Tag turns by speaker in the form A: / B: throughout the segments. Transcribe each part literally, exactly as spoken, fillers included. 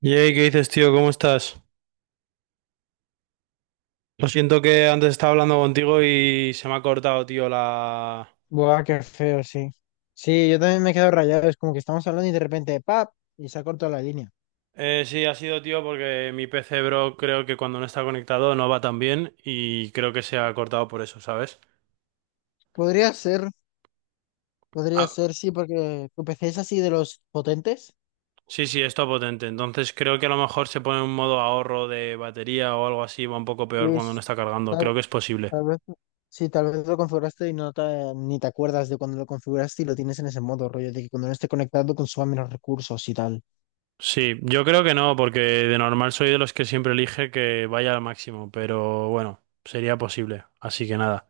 A: Yey, ¿qué dices, tío? ¿Cómo estás? Lo siento que antes estaba hablando contigo y se me ha cortado, tío, la...
B: Buah, qué feo, sí. Sí, yo también me quedo rayado. Es como que estamos hablando y de repente, ¡pap! Y se ha cortado la línea.
A: Eh, sí, ha sido, tío, porque mi P C, bro, creo que cuando no está conectado no va tan bien y creo que se ha cortado por eso, ¿sabes?
B: Podría ser, podría
A: Ah,
B: ser, sí, porque tu P C es así de los potentes.
A: sí, sí, está potente. Entonces creo que a lo mejor se pone un modo ahorro de batería o algo así, va un poco
B: Sí,
A: peor cuando no
B: es-
A: está cargando.
B: tal,
A: Creo que es posible.
B: tal vez, sí, tal vez lo configuraste y no te, ni te acuerdas de cuando lo configuraste y lo tienes en ese modo, rollo, de que cuando no esté conectado consuma menos recursos y tal.
A: Sí, yo creo que no, porque de normal soy de los que siempre elige que vaya al máximo, pero bueno, sería posible. Así que nada.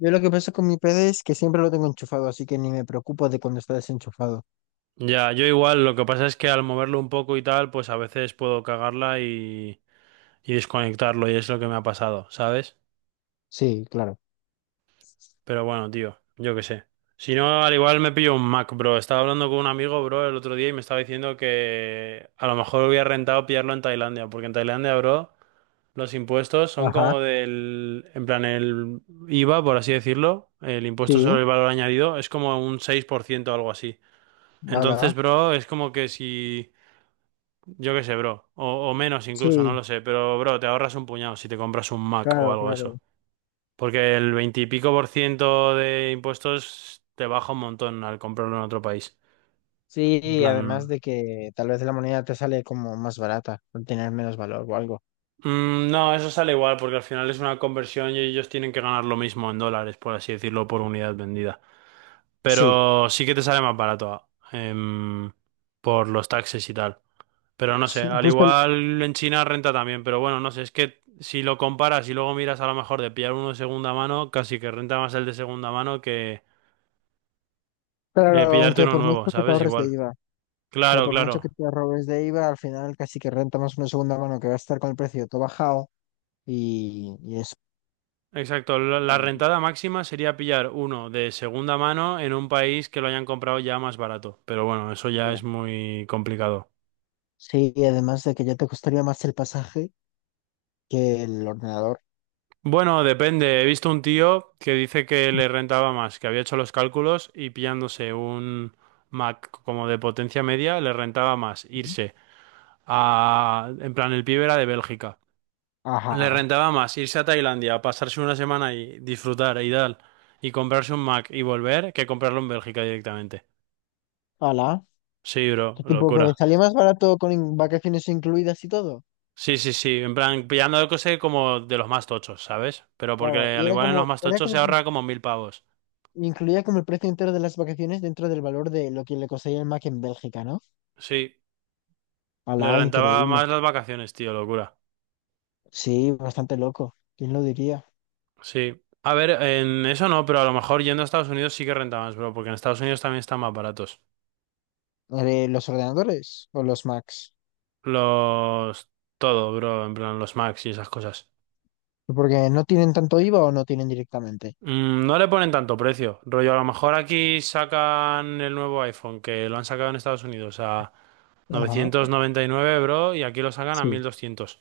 B: Yo lo que pasa con mi P C es que siempre lo tengo enchufado, así que ni me preocupo de cuando está desenchufado.
A: Ya, yo igual, lo que pasa es que al moverlo un poco y tal, pues a veces puedo cagarla y, y desconectarlo y es lo que me ha pasado, ¿sabes?
B: Sí, claro.
A: Pero bueno, tío, yo qué sé. Si no, al igual me pillo un Mac, bro. Estaba hablando con un amigo, bro, el otro día y me estaba diciendo que a lo mejor hubiera rentado pillarlo en Tailandia, porque en Tailandia, bro, los impuestos son
B: Ajá,
A: como del, en plan, el IVA, por así decirlo, el impuesto
B: sí,
A: sobre el valor añadido, es como un seis por ciento o algo así. Entonces,
B: hola.
A: bro, es como que si... Yo qué sé, bro. O, o menos
B: Sí,
A: incluso, no lo sé. Pero, bro, te ahorras un puñado si te compras un Mac o
B: claro,
A: algo de
B: claro.
A: eso. Porque el veintipico por ciento de impuestos te baja un montón al comprarlo en otro país. En
B: Sí, además
A: plan...
B: de que tal vez la moneda te sale como más barata, al tener menos valor o algo.
A: mm, no, eso sale igual porque al final es una conversión y ellos tienen que ganar lo mismo en dólares, por así decirlo, por unidad vendida.
B: Sí,
A: Pero sí que te sale más barato, em, por los taxes y tal. Pero no sé,
B: sí,
A: al
B: pues tal-
A: igual en China renta también, pero bueno, no sé, es que si lo comparas y luego miras a lo mejor de pillar uno de segunda mano, casi que renta más el de segunda mano que
B: claro,
A: de pillarte
B: aunque
A: uno
B: por
A: nuevo,
B: mucho que te
A: ¿sabes?
B: ahorres de
A: Igual.
B: IVA, claro,
A: Claro,
B: por mucho que
A: claro.
B: te ahorres de IVA, al final casi que renta más una segunda mano que va a estar con el precio todo bajado y, y eso
A: Exacto,
B: es
A: la la
B: lo que
A: rentada máxima sería pillar uno de segunda mano en un país que lo hayan comprado ya más barato, pero bueno, eso
B: te
A: ya
B: queda.
A: es muy complicado.
B: Sí, y además de que ya te costaría más el pasaje que el ordenador.
A: Bueno, depende. He visto un tío que dice que le rentaba más, que había hecho los cálculos y pillándose un Mac como de potencia media, le rentaba más
B: Ujú.
A: irse a... En plan, el pibe era de Bélgica. Le
B: Ajá.
A: rentaba más irse a Tailandia, pasarse una semana y disfrutar y tal, y comprarse un Mac y volver, que comprarlo en Bélgica directamente.
B: Hola.
A: Sí, bro,
B: Qué tipo que le
A: locura.
B: salía más barato con in- vacaciones incluidas y todo.
A: Sí, sí, sí, en plan, pillando cosas como de los más tochos, ¿sabes? Pero porque
B: Claro, y
A: al
B: era
A: igual en los
B: como,
A: más
B: era
A: tochos
B: como
A: se ahorra como mil pavos.
B: incluía como el precio entero de las vacaciones dentro del valor de lo que le costaría el Mac en Bélgica, ¿no?
A: Sí, le
B: Alá,
A: rentaba
B: increíble.
A: más las vacaciones, tío, locura.
B: Sí, bastante loco. ¿Quién lo diría?
A: Sí. A ver, en eso no, pero a lo mejor yendo a Estados Unidos sí que renta más, bro, porque en Estados Unidos también están más baratos.
B: Eh, ¿Los ordenadores o los Macs?
A: Los... Todo, bro, en plan los Macs y esas cosas.
B: Porque no tienen tanto IVA o no tienen directamente.
A: Mm, no le ponen tanto precio, rollo, a lo mejor aquí sacan el nuevo iPhone, que lo han sacado en Estados Unidos a novecientos
B: Ajá,
A: noventa y nueve bro, y aquí lo sacan a
B: sí.
A: mil doscientos.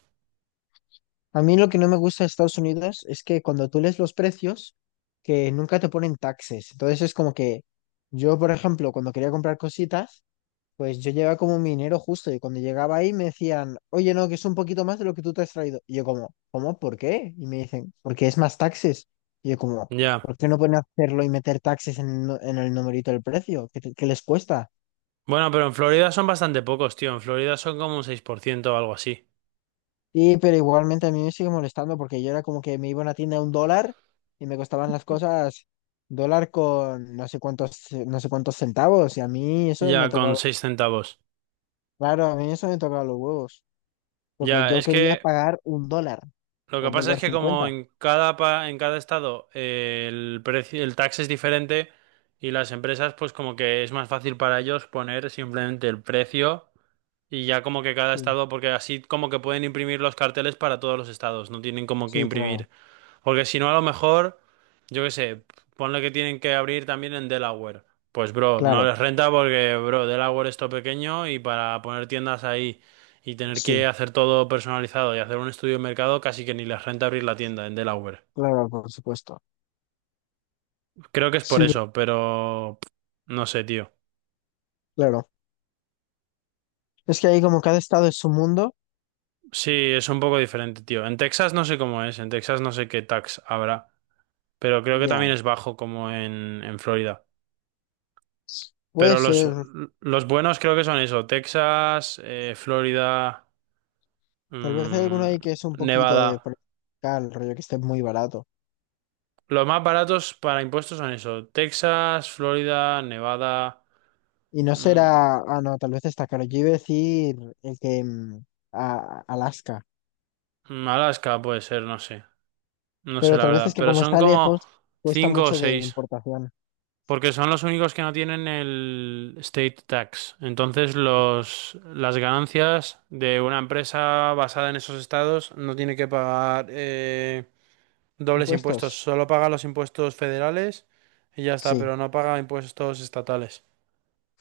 B: A mí lo que no me gusta de Estados Unidos es que cuando tú lees los precios, que nunca te ponen taxes. Entonces es como que yo, por ejemplo, cuando quería comprar cositas, pues yo llegaba como minero justo y cuando llegaba ahí me decían, oye, no, que es un poquito más de lo que tú te has traído. Y yo como, ¿cómo? ¿Por qué? Y me dicen, porque es más taxes. Y yo como,
A: Ya.
B: ¿por qué no pueden hacerlo y meter taxes en, el nu- en el numerito del precio? ¿Qué, te- qué les cuesta?
A: Bueno, pero en Florida son bastante pocos, tío. En Florida son como un seis por ciento o algo así.
B: Y pero igualmente a mí me sigue molestando porque yo era como que me iba a una tienda a un dólar y me costaban las cosas dólar con no sé cuántos, no sé cuántos centavos. Y a mí eso me
A: Ya, con
B: tocaba,
A: seis centavos.
B: claro, a mí eso me tocaba los huevos. Porque
A: Ya,
B: yo
A: es
B: quería
A: que
B: pagar un dólar
A: lo
B: o
A: que pasa es
B: dólar
A: que como
B: cincuenta.
A: en cada, pa- en cada estado eh, el precio, el tax es diferente y las empresas pues como que es más fácil para ellos poner simplemente el precio y ya como que cada
B: Sí,
A: estado, porque así como que pueden imprimir los carteles para todos los estados, no tienen como que
B: sí, claro,
A: imprimir porque si no, a lo mejor, yo qué sé, ponle que tienen que abrir también en Delaware. Pues, bro, no
B: claro,
A: les renta porque, bro, Delaware es todo pequeño y para poner tiendas ahí y tener que
B: sí,
A: hacer todo personalizado y hacer un estudio de mercado, casi que ni les renta abrir la tienda en Delaware.
B: claro, por supuesto.
A: Creo que es por
B: Sí,
A: eso, pero pff, no sé, tío.
B: claro. Es que ahí como cada estado es su mundo,
A: Sí, es un poco diferente, tío. En Texas no sé cómo es, en Texas no sé qué tax habrá, pero creo que
B: ya.
A: también es bajo como en, en Florida.
B: Puede
A: Pero los,
B: ser,
A: los buenos creo que son eso, Texas, eh, Florida,
B: tal vez hay alguno
A: mm,
B: ahí que es un poquito de
A: Nevada.
B: por acá, el rollo que esté muy barato.
A: Los más baratos para impuestos son eso, Texas, Florida, Nevada,
B: Y no
A: mm,
B: será, ah, no, tal vez está caro. Yo iba a decir el que mm, a, a Alaska,
A: Alaska puede ser, no sé, no sé
B: pero
A: la
B: tal vez es
A: verdad,
B: que
A: pero
B: como
A: son
B: está
A: como
B: lejos, cuesta
A: cinco o
B: mucho de
A: seis,
B: importación.
A: porque son los únicos que no tienen el state tax. Entonces los, las ganancias de una empresa basada en esos estados no tiene que pagar... eh, dobles impuestos.
B: ¿Impuestos?
A: Solo paga los impuestos federales y ya está,
B: Sí,
A: pero no paga impuestos estatales.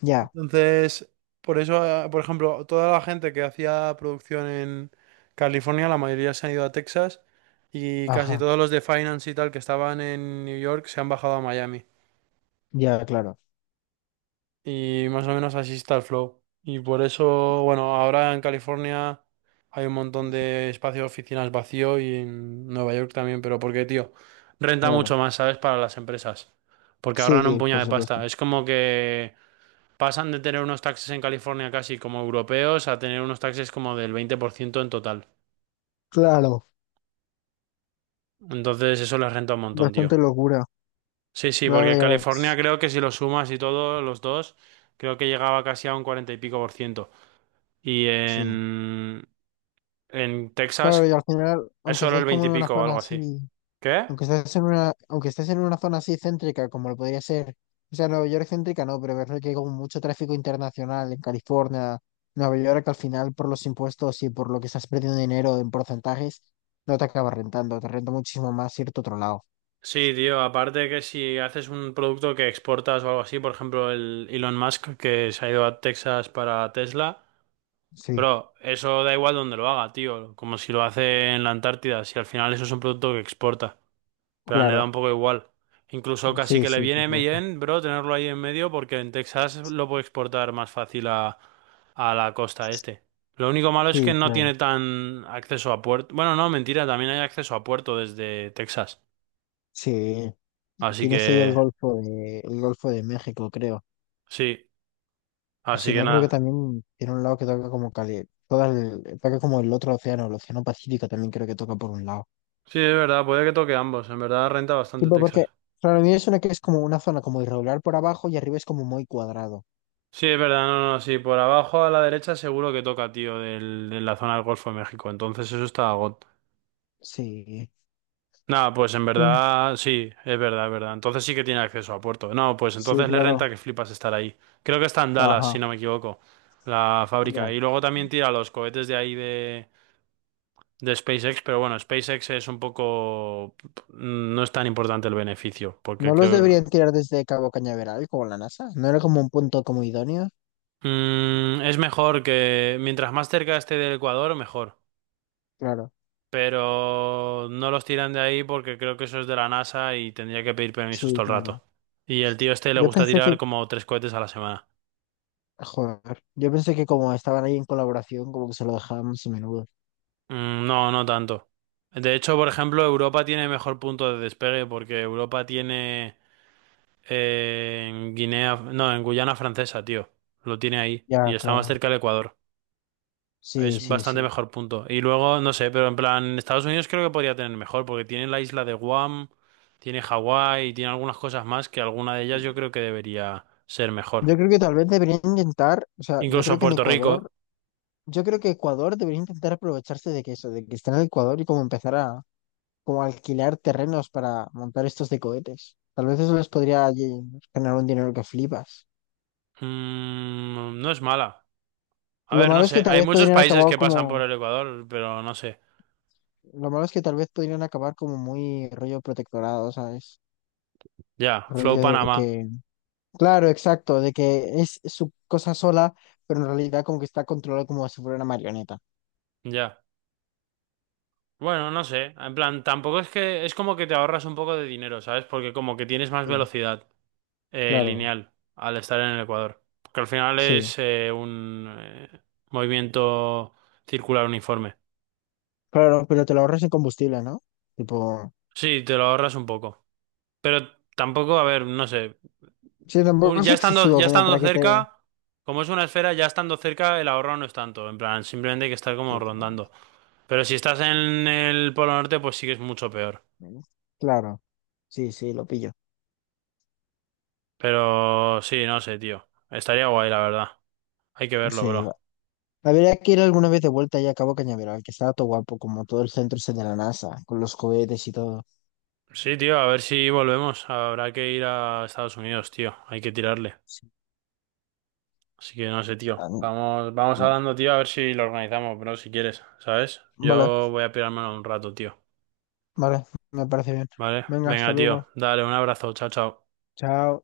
B: ya,
A: Entonces, por eso, eh, por ejemplo, toda la gente que hacía producción en California, la mayoría se han ido a Texas y casi
B: ajá,
A: todos los de finance y tal que estaban en New York se han bajado a Miami.
B: ya, claro,
A: Y más o menos así está el flow. Y por eso, bueno, ahora en California hay un montón de espacios de oficinas vacío y en Nueva York también, pero porque, tío, renta
B: claro.
A: mucho más, ¿sabes? Para las empresas, porque ahorran un
B: Sí,
A: puñado
B: por
A: de
B: supuesto.
A: pasta. Es como que pasan de tener unos taxes en California casi como europeos a tener unos taxes como del veinte por ciento en total.
B: Claro,
A: Entonces eso les renta un montón,
B: bastante
A: tío.
B: locura.
A: Sí, sí,
B: Claro,
A: porque
B: ya
A: California
B: ves.
A: creo que si lo sumas y todo, los dos, creo que llegaba casi a un cuarenta y pico por ciento. Y
B: Sí.
A: en, en
B: Claro, y
A: Texas
B: al final,
A: es
B: aunque
A: solo
B: estés
A: el
B: como
A: veinte y
B: en una
A: pico o
B: zona
A: algo así.
B: así,
A: ¿Qué?
B: aunque estés en una, aunque estés en una zona así céntrica, como lo podría ser, o sea, Nueva York céntrica no, pero ver que hay como mucho tráfico internacional en California, Nueva York, al final por los impuestos y por lo que estás perdiendo dinero en porcentajes, no te acaba rentando, te renta muchísimo más irte a otro lado.
A: Sí, tío, aparte que si haces un producto que exportas o algo así, por ejemplo, el Elon Musk que se ha ido a Texas para Tesla,
B: Sí,
A: bro, eso da igual donde lo haga, tío, como si lo hace en la Antártida, si al final eso es un producto que exporta, pero le da
B: claro.
A: un poco igual. Incluso casi
B: Sí,
A: que le
B: sí, por
A: viene
B: supuesto.
A: bien, bro, tenerlo ahí en medio porque en Texas lo puede exportar más fácil a, a la costa este. Lo único malo es
B: Sí,
A: que no
B: claro.
A: tiene tan acceso a puerto. Bueno, no, mentira, también hay acceso a puerto desde Texas.
B: Sí.
A: Así
B: Tienes ahí el
A: que
B: Golfo de, el Golfo de México, creo.
A: sí,
B: Pues si
A: así que
B: no, creo que
A: nada.
B: también tiene un lado que toca como Cali, todo el, toca como el otro océano, el océano Pacífico también creo que toca por un lado.
A: Sí, es verdad, puede que toque ambos. En verdad renta bastante
B: Tipo, porque
A: Texas.
B: para mí es una que es como una zona como irregular por abajo y arriba es como muy cuadrado.
A: Sí, es verdad, no, no, sí, por abajo a la derecha seguro que toca, tío, del, de la zona del Golfo de México. Entonces eso está, go-
B: Sí.
A: nada, pues en
B: Mm,
A: verdad, sí, es verdad, es verdad. Entonces sí que tiene acceso a puerto. No, pues
B: sí,
A: entonces le
B: claro.
A: renta que flipas estar ahí. Creo que está en Dallas,
B: Ajá.
A: si no me equivoco, la fábrica.
B: Ya.
A: Y luego también tira los cohetes de ahí de, de SpaceX, pero bueno, SpaceX es un poco... No es tan importante el beneficio,
B: ¿No
A: porque
B: los
A: creo...
B: deberían tirar desde Cabo Cañaveral como la NASA? ¿No era como un punto como idóneo?
A: Mm, es mejor que... Mientras más cerca esté del Ecuador, mejor.
B: Claro.
A: Pero no los tiran de ahí porque creo que eso es de la NASA y tendría que pedir permisos
B: Sí,
A: todo el rato.
B: claro.
A: Y el tío este le
B: Yo
A: gusta
B: pensé que,
A: tirar como tres cohetes a la semana.
B: joder, yo pensé que como estaban ahí en colaboración, como que se lo dejábamos a menudo.
A: Mm, no, no tanto. De hecho, por ejemplo, Europa tiene mejor punto de despegue porque Europa tiene eh, en Guinea, no, en Guyana Francesa, tío. Lo tiene ahí y
B: Ya,
A: está más
B: claro.
A: cerca del Ecuador.
B: Sí,
A: Es
B: sí,
A: bastante
B: sí.
A: mejor punto. Y luego, no sé, pero en plan, Estados Unidos creo que podría tener mejor, porque tiene la isla de Guam, tiene Hawái, tiene algunas cosas más que alguna de ellas yo creo que debería ser mejor.
B: Yo creo que tal vez deberían intentar, o sea, yo
A: Incluso a
B: creo que en
A: Puerto
B: Ecuador,
A: Rico,
B: yo creo que Ecuador debería intentar aprovecharse de que eso, de que están en Ecuador y como empezar a como alquilar terrenos para montar estos de cohetes. Tal vez eso les podría allí generar un dinero que flipas.
A: mm, no es mala. A
B: Lo
A: ver,
B: malo
A: no
B: es que
A: sé,
B: tal
A: hay
B: vez
A: muchos
B: podrían
A: países
B: acabar
A: que pasan por
B: como,
A: el Ecuador, pero no sé.
B: lo malo es que tal vez podrían acabar como muy rollo protectorado, ¿sabes?
A: Ya, Flow
B: Rollo de
A: Panamá,
B: que, claro, exacto, de que es su cosa sola, pero en realidad como que está controlado como si fuera una marioneta.
A: ya. Bueno, no sé, en plan, tampoco es que es como que te ahorras un poco de dinero, ¿sabes? Porque como que tienes más
B: Sí,
A: velocidad. Eh,
B: claro,
A: lineal al estar en el ecuador. Porque al final
B: sí.
A: es eh, un eh, movimiento circular uniforme.
B: Claro, no, pero te lo ahorras en combustible, ¿no? Tipo,
A: Sí, te lo ahorras un poco. Pero tampoco, a ver, no sé.
B: sí, tampoco
A: Un-
B: es
A: ya estando,
B: excesivo
A: ya
B: como
A: estando
B: para que te...
A: cerca, como es una esfera, ya estando cerca, el ahorro no es tanto. En plan, simplemente hay que estar como
B: Sí, claro,
A: rondando. Pero si estás en el Polo Norte, pues sí que es mucho peor.
B: claro, sí, sí, lo pillo.
A: Pero sí, no sé, tío. Estaría guay, la verdad. Hay que verlo,
B: Sí,
A: bro.
B: habría que ir alguna vez de vuelta ya a Cabo Cañaveral, que está todo guapo, como todo el centro ese de la NASA, con los cohetes y todo.
A: Sí, tío, a ver si volvemos. Habrá que ir a Estados Unidos, tío. Hay que tirarle.
B: Sí.
A: Así que no sé, tío.
B: Ah,
A: Vamos, vamos hablando, tío, a ver si lo organizamos, bro, si quieres, ¿sabes?
B: vale,
A: Yo voy a pirármelo un rato, tío.
B: vale, me parece bien.
A: ¿Vale?
B: Venga, hasta
A: Venga, tío.
B: luego.
A: Dale, un abrazo. Chao, chao.
B: Chao.